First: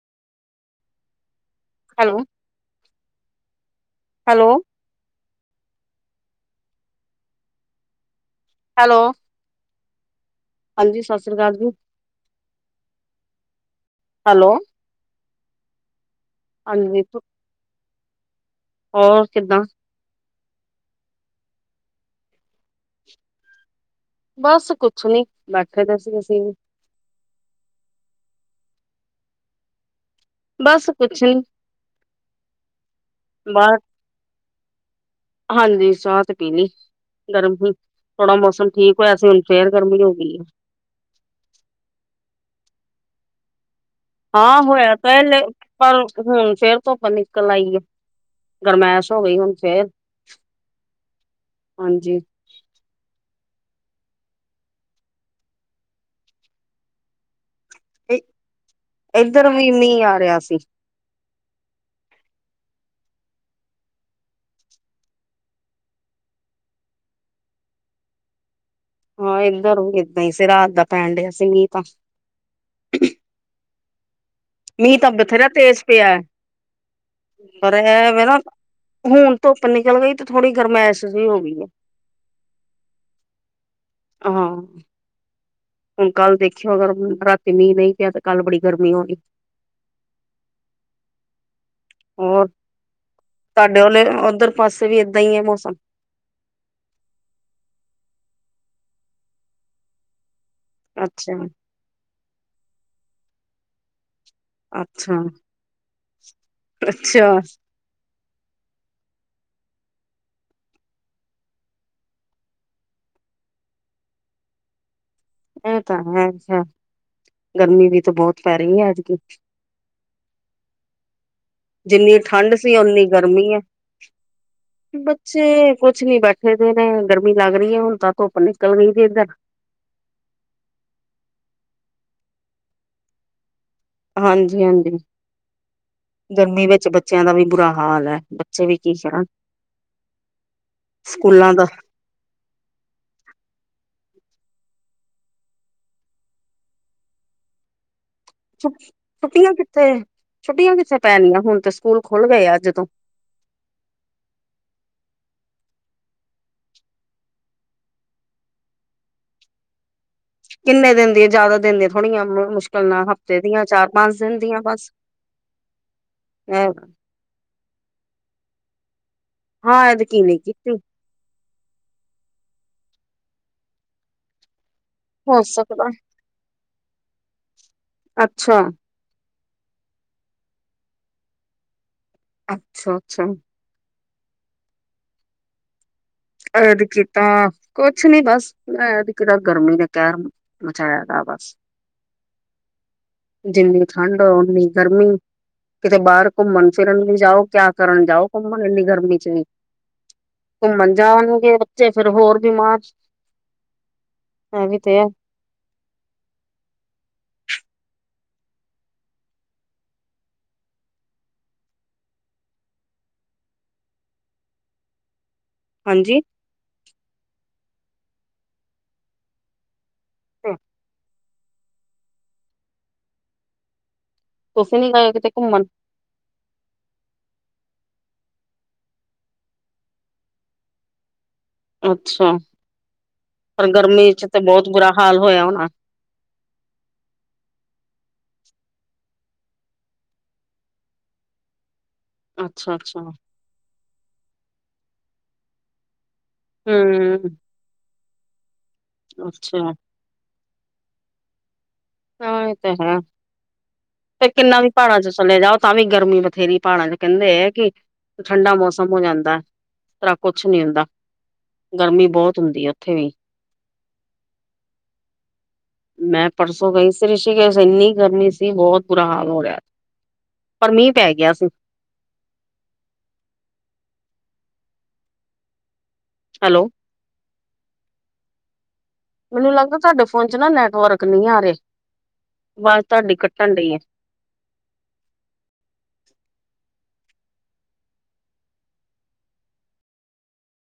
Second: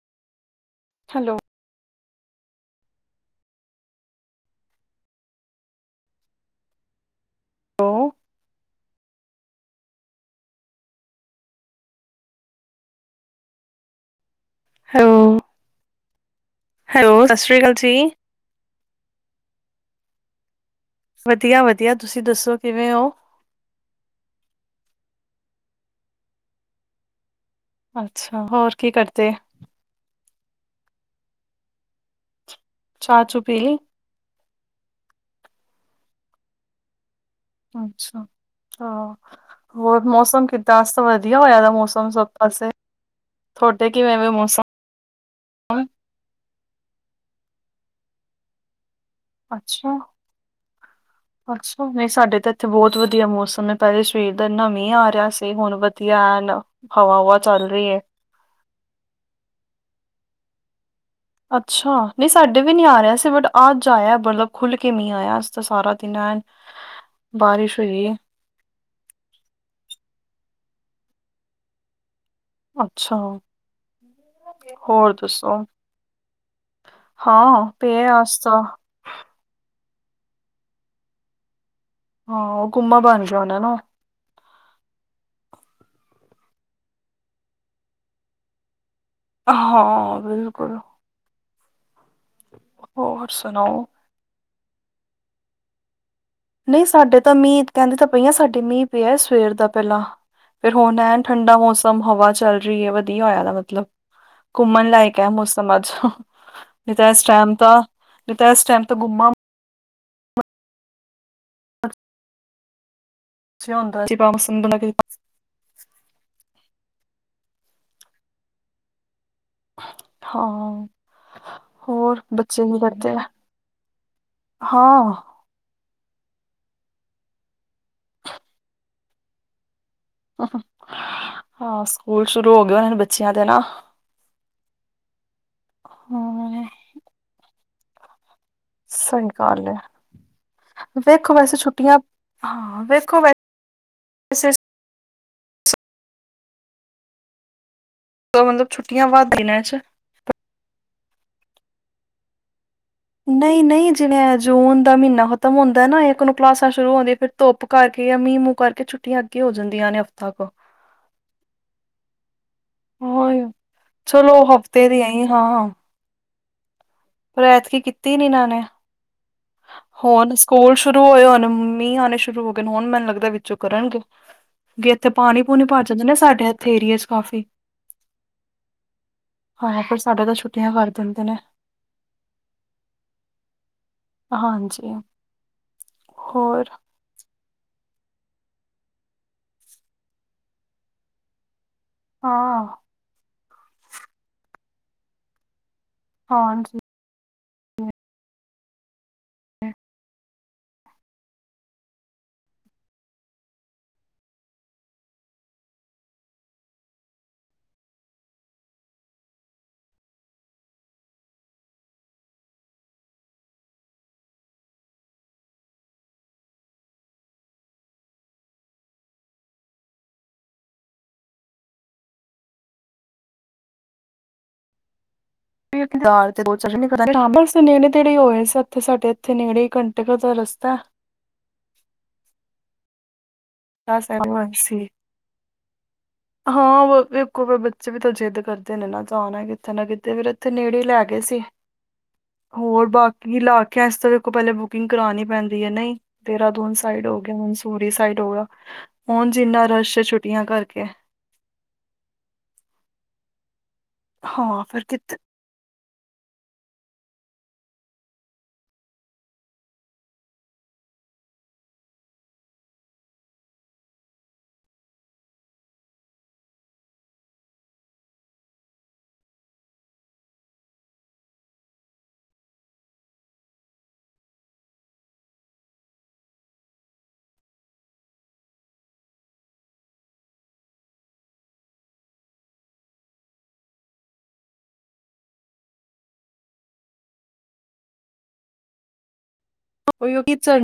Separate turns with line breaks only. Hello,
hello hello, hello, ਹਾਂਜੀ, ਸਤਿ ਸ੍ਰੀ ਅਕਾਲ ਜੀ ਹੈਲੋ।
ਹਾਂ,
ਹਾਂਜੀ
ਹੈਲੋ ਸਤਿ ਸ਼੍ਰੀ ਅਕਾਲ ਜੀ।
ਹੋਰ ਕਿੱਦਾਂ?
ਵਧੀਆ ਵਧੀਆ ਤੁਸੀਂ ਦੱਸੋ ਕਿਵੇਂ ਓ।
ਬਸ ਕੁਛ ਨੀ ਬੈਠੇ ਦੇ ਸੀ ਅਸੀਂ ਵੀ।
ਅੱਛਾ, ਹੋਰ ਕੀ ਕਰਦੇ?
ਬਸ ਕੁਛ ਨੀ।
ਚਾਹ ਚੂ ਪੀ
ਬਾਹਰ
ਲਈ?
ਹਾਂਜੀ, ਚਾਹ ਤੇ ਪੀ ਲਈ। ਗਰਮੀ
ਅੱਛਾ
ਥੋੜਾ ਮੌਸਮ ਠੀਕ ਹੋਇਆ ਸੀ। ਹੁਣ ਫੇਰ ਗਰਮੀ ਹੋ ਗਈ ਆ।
ਅੱਜ ਤਾਂ ਵਧੀਆ ਹੋਇਆ ਦਾ ਮੌਸਮ ਸਭ ਪਾਸੇ। ਥੋਡੇ ਕਿਵੇਂ?
ਹਾਂ,
ਮੌਸਮ
ਹੋਇਆ ਪਹਿਲੇ ਪਰ ਹੁਣ ਫੇਰ ਧੁੱਪ ਨਿਕਲ ਆਈ ਏ। ਗਰਮੈਸ਼ ਹੋ ਗਈ ਹੁਣ ਫੇਰ
ਅੱਛਾ ਅੱਛਾ ਨਹੀਂ
ਹਾਂਜੀ।
ਸਾਡੇ ਤਾਂ ਇੱਥੇ ਬਹੁਤ ਵਧੀਆ ਮੌਸਮ ਐ ਪਹਿਲੇ ਸਵੇਰ ਦਾ ਇਨਾ ਮੀਹ ਆ ਰਿਹਾ ਸੀ ਹੁਣ ਵਧੀਆ ਐਨ। ਹਵਾ, ਹੁਵਾ ਚੱਲ ਰਹੀ ਐ।
ਇੱਧਰ ਵੀ ਮੀਂਹ ਆ ਰਿਹਾ ਸੀ।
ਅੱਛਾ ਨਹੀਂ ਸਾਡੇ ਵੀ ਨੀ ਆ ਰਿਹਾ ਸੀ ਬਟ ਅੱਜ ਆਇਆ ਮਤਲਬ ਖੁੱਲ ਕੇ ਮੀਂਹ ਆਇਆ। ਅੱਜ ਤਾਂ ਸਾਰਾ ਦਿਨ ਆਇਆ। ਬਾਰਿਸ਼ ਹੋਈ?
ਹਾਂ, ਇੱਧਰ ਏਦਾਂ ਹੀ ਸੀ ਰਾਤ ਦਾ ਪੈਣ ਡਿਆ ਸੀ ਮੀਂਹ ਤਾਂ।
ਅੱਛਾ,
ਮੀਂਹ ਤਾਂ
ਹੋਰ
ਬਥੇਰਾ
ਦੱਸੋ?
ਤੇਜ਼ ਪਿਆ ਹੈ,
ਹਾਂ
ਪਰ
ਪਿਆ
ਐਵੇਂ ਨਾ
ਅੱਜ ਤਾਂ।
ਹੁਣ ਧੁੱਪ ਨਿਕਲ ਗਈ ਤੇ ਥੋੜੀ ਗਰਮੈਸ਼ ਜਿਹੀ ਹੋਗੀ ਏ।
ਹਾਂ, ਉਹ ਗੁਮਾ ਬਣ ਜਾਣਾ ਨਾ ਉਹ।
ਹਾਂ। ਹੁਣ ਕੱਲ ਦੇਖਿਉ, ਅਗਰ ਰਾਤੀ ਮੀਂਹ ਨਈ ਪਿਆ, ਤੇ ਕੱਲ੍ਹ ਬੜੀ ਗਰਮੀ ਹੋਣੀ।
ਹਾਂ, ਬਿਲਕੁਲ।
ਹੋਰ,
ਹੋਰ
ਤੁਹਾਡੇ
ਸੁਣਾਓ
ਵੱਲ ਔਧਰ ਪਾਸੇ ਵੀ ਏਦਾਂ ਈ ਏ ਮੌਸਮ?
ਨਈ, ਸਾਡੇ ਤਾਂ ਮੀਂਹ, ਕੈਂਦੀ ਤਾਂ ਪਈਆਂ। ਸਾਡੇ ਮੀਂਹ ਪਿਆ ਸਵੇਰ ਦਾ ਪਹਿਲਾ। ਫੇਰ ਹੁਣ ਐਨ
ਅੱਛਾ
ਠੰਡਾ ਮੌਸਮ, ਹਵਾ ਚੱਲ ਰਹੀ ਏ। ਵਧੀਆ ਹੋਇਆ, ਦਾ ਮਤਲਬ। ਘੁੰਮਣ ਲਾਇਕ
ਅੱਛਾ
ਏ ਮੌਸਮ ਅੱਜ। ਨੀ ਤੇ, ਏਸ
ਅੱਛਾ
ਟਾਈਮ ਤਾਂ ਨੀ ਤੇ, ਏਸ ਟਾਈਮ ਤਾਂ ਘੁੰਮ [inaudible] [unintelligible]
ਏ ਤਾਂ ਹੈ, ਸ਼ਾਇਦ ਗਰਮੀ ਵੀ ਤਾਂ ਬਹੁਤ ਪੈ ਰਹੀ ਹੈ ਐਤਕੀ।
ਹਾਂ,
ਜਿੰਨੀ
ਹੋਰ
ਠੰਡ
ਬੱਚੇ
ਸੀ
ਕੀ
ਓਨੀ
ਕਰਦੇ ਆ
ਗਰਮੀ ਐ।
ਹਾਂ
ਕੁਛ ਨੀ ਬੈਠੇ ਦੇ ਨੇ, ਗਰਮੀ ਲੱਗ ਰਹੀ ਐ ਹੁਣ ਤਾਂ ਧੁੱਪ ਨਿਕਲ ਗਈ ਦੀ ਇੱਧਰ।
ਹਾਂ, ਸਕੂਲ ਸ਼ੁਰੂ ਹੋ ਗਏ ਹੋਣੇ ਬੱਚਿਆਂ ਦੇ ਨਾ?
ਹਾਂਜੀ ਹਾਂਜੀ, ਗਰਮੀ
ਹਮ
ਵਿੱਚ ਬੱਚਿਆਂ ਦਾ ਵੀ ਬੁਰਾ ਹਾਲ ਐ।
ਸਈ ਗੱਲ ਐ, ਵੇਖੋ
ਸਕੂਲਾਂ
ਵੈਸੇ
ਦਾ
ਛੁੱਟੀਆਂ। ਹਾਂ ਵੇਖੋ। ਮਤਲਬ ਵੱਧ
ਛੁੱਟੀਆਂ
ਦਿਨਾਂ ਚ
ਕਿੱਥੇ? ਛੁੱਟੀਆਂ ਕਿੱਥੇ ਪੈਣੀਆਂ? ਹੁਣ ਤੇ ਸਕੂਲ ਖੁੱਲ ਗਏ ਆ, ਅੱਜ ਤੋਂ।
ਨਈ ਨਈ, ਜਿਵੇਂ ਇਹ ਜੂਨ ਦਾ ਮਹੀਨਾ ਖ਼ਤਮ ਹੁੰਦਾ ਨਾ, ਇਕ ਨੂੰ ਕਲਾਸਾਂ ਸ਼ੁਰੂ ਹੁੰਦੀਆਂ ਫਿਰ। ਧੁਪ ਕਰਕੇ ਜਾਂ ਮੀਹ ਮੂਹ ਕਰਕੇ, ਛੁੱਟੀਆਂ ਅੱਗੇ ਹੋ ਜਾਂਦੀਆਂ ਨੇ ਹਫ਼ਤਾ। ਕੁ
ਕਿੰਨੇ ਦਿਨ ਦੀ ਏ? ਜਾਦਾ ਦਿਨ ਦੀਆਂ ਥੋੜੀਆਂ ਮੁਸ਼ਕ ਚੱਲਨਾ,
ਹੋ
ਹਫ਼ਤੇ ਦੀਆਂ ਚਾਰ-ਪੰਜ
ਚਲੋ
ਦਿਨ ਦੀਆਂ
ਹਫ਼ਤੇ
ਬਸ
ਦੀ ਆਈ ਹਾਂ
ਹੈ।
ਪਰ ਐਤਕੀ ਕੀਤੀ ਨੀ ਇਨਾਂ ਨੇ-
ਹਾਂ ਐਦਕੀ
ਹੋਣ
ਨੀ
ਸਕੂਲ
ਕੀਤੀ
ਸ਼ੁਰੂ ਹੋਏ, ਹੋਣ ਮੀਂਹ ਆਣੇ ਸ਼ੁਰੂ ਹੋ ਗਏ, ਹੁਣ ਮੈਨੂੰ ਲੱਗਦਾ ਵਿਚੋ ਕਰਨਗੇ। ਬਈ ਇਥੇ
ਹੋ
ਪਾਣੀ ਪੂਣੀ ਭਰ
ਸਕਦਾ
ਜਾਂਦੇ ਨੇ। ਸਾਡੇ ਇਥੇ ਏਰੀਏ ਚ ਕਾਫੀ।
ਅੱਛਾ।
ਹਾਏ ਹਾਏ ਪਰ ਸਾਡੇ ਤਾਂ ਛੁੱਟੀਆ ਕਰ ਦਿੰਦੇ ਨੇ।
ਅੱਛਾ, ਅੱਛਾ।
ਹਾਂਜੀ। ਹੋਰ
ਐ, ਕਿ ਕੀਤਾਂ? ਕੁਛ ਨੀ, ਬਸ ਮੈ ਇਕ ਤਾਂ ਗਰਮੀ ਨੇ ਕਹਿਰ ਮਚਾਇਆ ਦਾ, ਬਸ।
ਹਾਂ।
ਜਿੰਨੀ ਠੰਡ, ਔਨੀ ਗਰਮੀ। ਕਿਤੇ ਬਾਰ
ਹਾਂਜੀ
ਕੁੱਮਣ-ਫਿਰਨ ਵੀ ਜਾਔ ਕਯਾ ਕਰਨ ਜਾਔ? ਕੁੱਮਣ, ਇੰਨੀ ਗਰਮੀ ਵਿੱਚ ਵੀ ਕੁੱਮਣ- ਜਾਣ ਨੂੰ ਕੇ ਬੱਚੇ ਫਿਰ ਹੋਰ ਬਿਮਾਰ ਐ ਵੀ ਤੇ ਐ। ਹਾਂਜੀ- [inaudible] ਤੁਸੀਂ ਨੀ ਗਏ ਕਿਤੇ ਕੁੱਮਣ?
ਬਸ, ਨੇੜੇ-ਤੇੜੇ ਈ ਹੋ ਆਏ ਸੀ। ਇਥੇ ਸਾਡੇ ਇੱਥੇ ਨੇੜੇ ਈ ਕੰਟੇ [unintelligible] ਦਾ ਰਸਤਾ ੲ।
ਅੱਛਾ, ਪਰ ਗਰਮੀ ਚ ਤੇ ਬੋਤ
ਸੀ
ਬੁਰਾ ਹਾਲ ਹੋਇਯਾਂ ਹੋਣਾ।
ਹਾਂ, ਵੇਖੋ, ਬੱਚੇ ਵੀ ਤਾਂ ਜਿੱਦ ਕਰਦੇ ਨੇ ਨਾ, ਜਾਣਾ ਕਿੱਥੇ ਨਾ ਕਿਤੇੇ, ਫੇਰ ਏੱਥੇ ਨੇੜੇ ਈ ਲੈ ਗੇ ਸੀ।
[inaudible]
ਹੋਰ
ਅੱਛਾ
ਬਾਕੀ ਇਲਾਕਿਆਂ ਚ ਤੇ ਵੇਖੋ ਪੈਲੇ ਬੁਕਿੰਗ ਕਰਾਣੀ ਪੈਂਦੀ ਏ, ਨਹੀ। ਦੇਰਾਦੂਨ ਸਾਈਡ ਹੋ
ਹੂੰ
ਗਿਆ, ਮਨਸੂਰੀ ਸਾਈਡ ਹੋ ਗਿਆ। ਹੁਣ
ਅੱਛਾ
ਜਿੰਨਾ ਰਸ਼ ਏ, ਛੁੱਟੀਆਂ ਕਰਕੇ।
ਹਾਂ, ਏ ਤੇ ਹੈ। ਤੇ ਕਿੰਨਾ
ਹਾਂ
ਵੀ
ਫਿਰ
ਪਾੜਾਂ ਚ ਚੱਲੇ ਜਾਓ। ਤਾਂ ਵੀ ਗਰਮੀ ਬਥੇਰੀ। ਪਾੜਾਂ ਚ ਕੈਂਦੇ ੲ ਕਿ ਠੰਡਾ ਮੌਸਮ ਹੋ ਜਾਂਦਾ। ਤਰ੍ਹਾਂ ਕੁਛ ਨੀ ਹੁੰਦਾ। ਗਰਮੀ ਬੋਤ ਹੁੰਦੀ ਏ, ਉੱਥੇ ਵੀ। ਮੈਂ ਪਰਸ ਗਈ ਸੀ ਰਿਸ਼ੀ ਕੇਸ ਇੰਨੀ ਗਰਮੀ ਸੀ। ਬਹੁਤ ਬੁਰਾ ਹਾਲ ਹੋ ਰਿਹਾ ਪਰ ਮੀਂਹ ਪੈ ਗਿਆ ਸੀ। ਹੈਲੋ। ਮੈਨੂੰ ਲੱਗਦਾ ਤੁਹਾਡੇ ਫੋਨ ਚ ਨਾ ਨੈਟਵਰਕ ਨਹੀਂ ਆ ਰਹੇ। ਵਾਜ ਤੁਹਾਡੀ ਕੱਟਣ ਡਈ ਅ।
[unintelligible]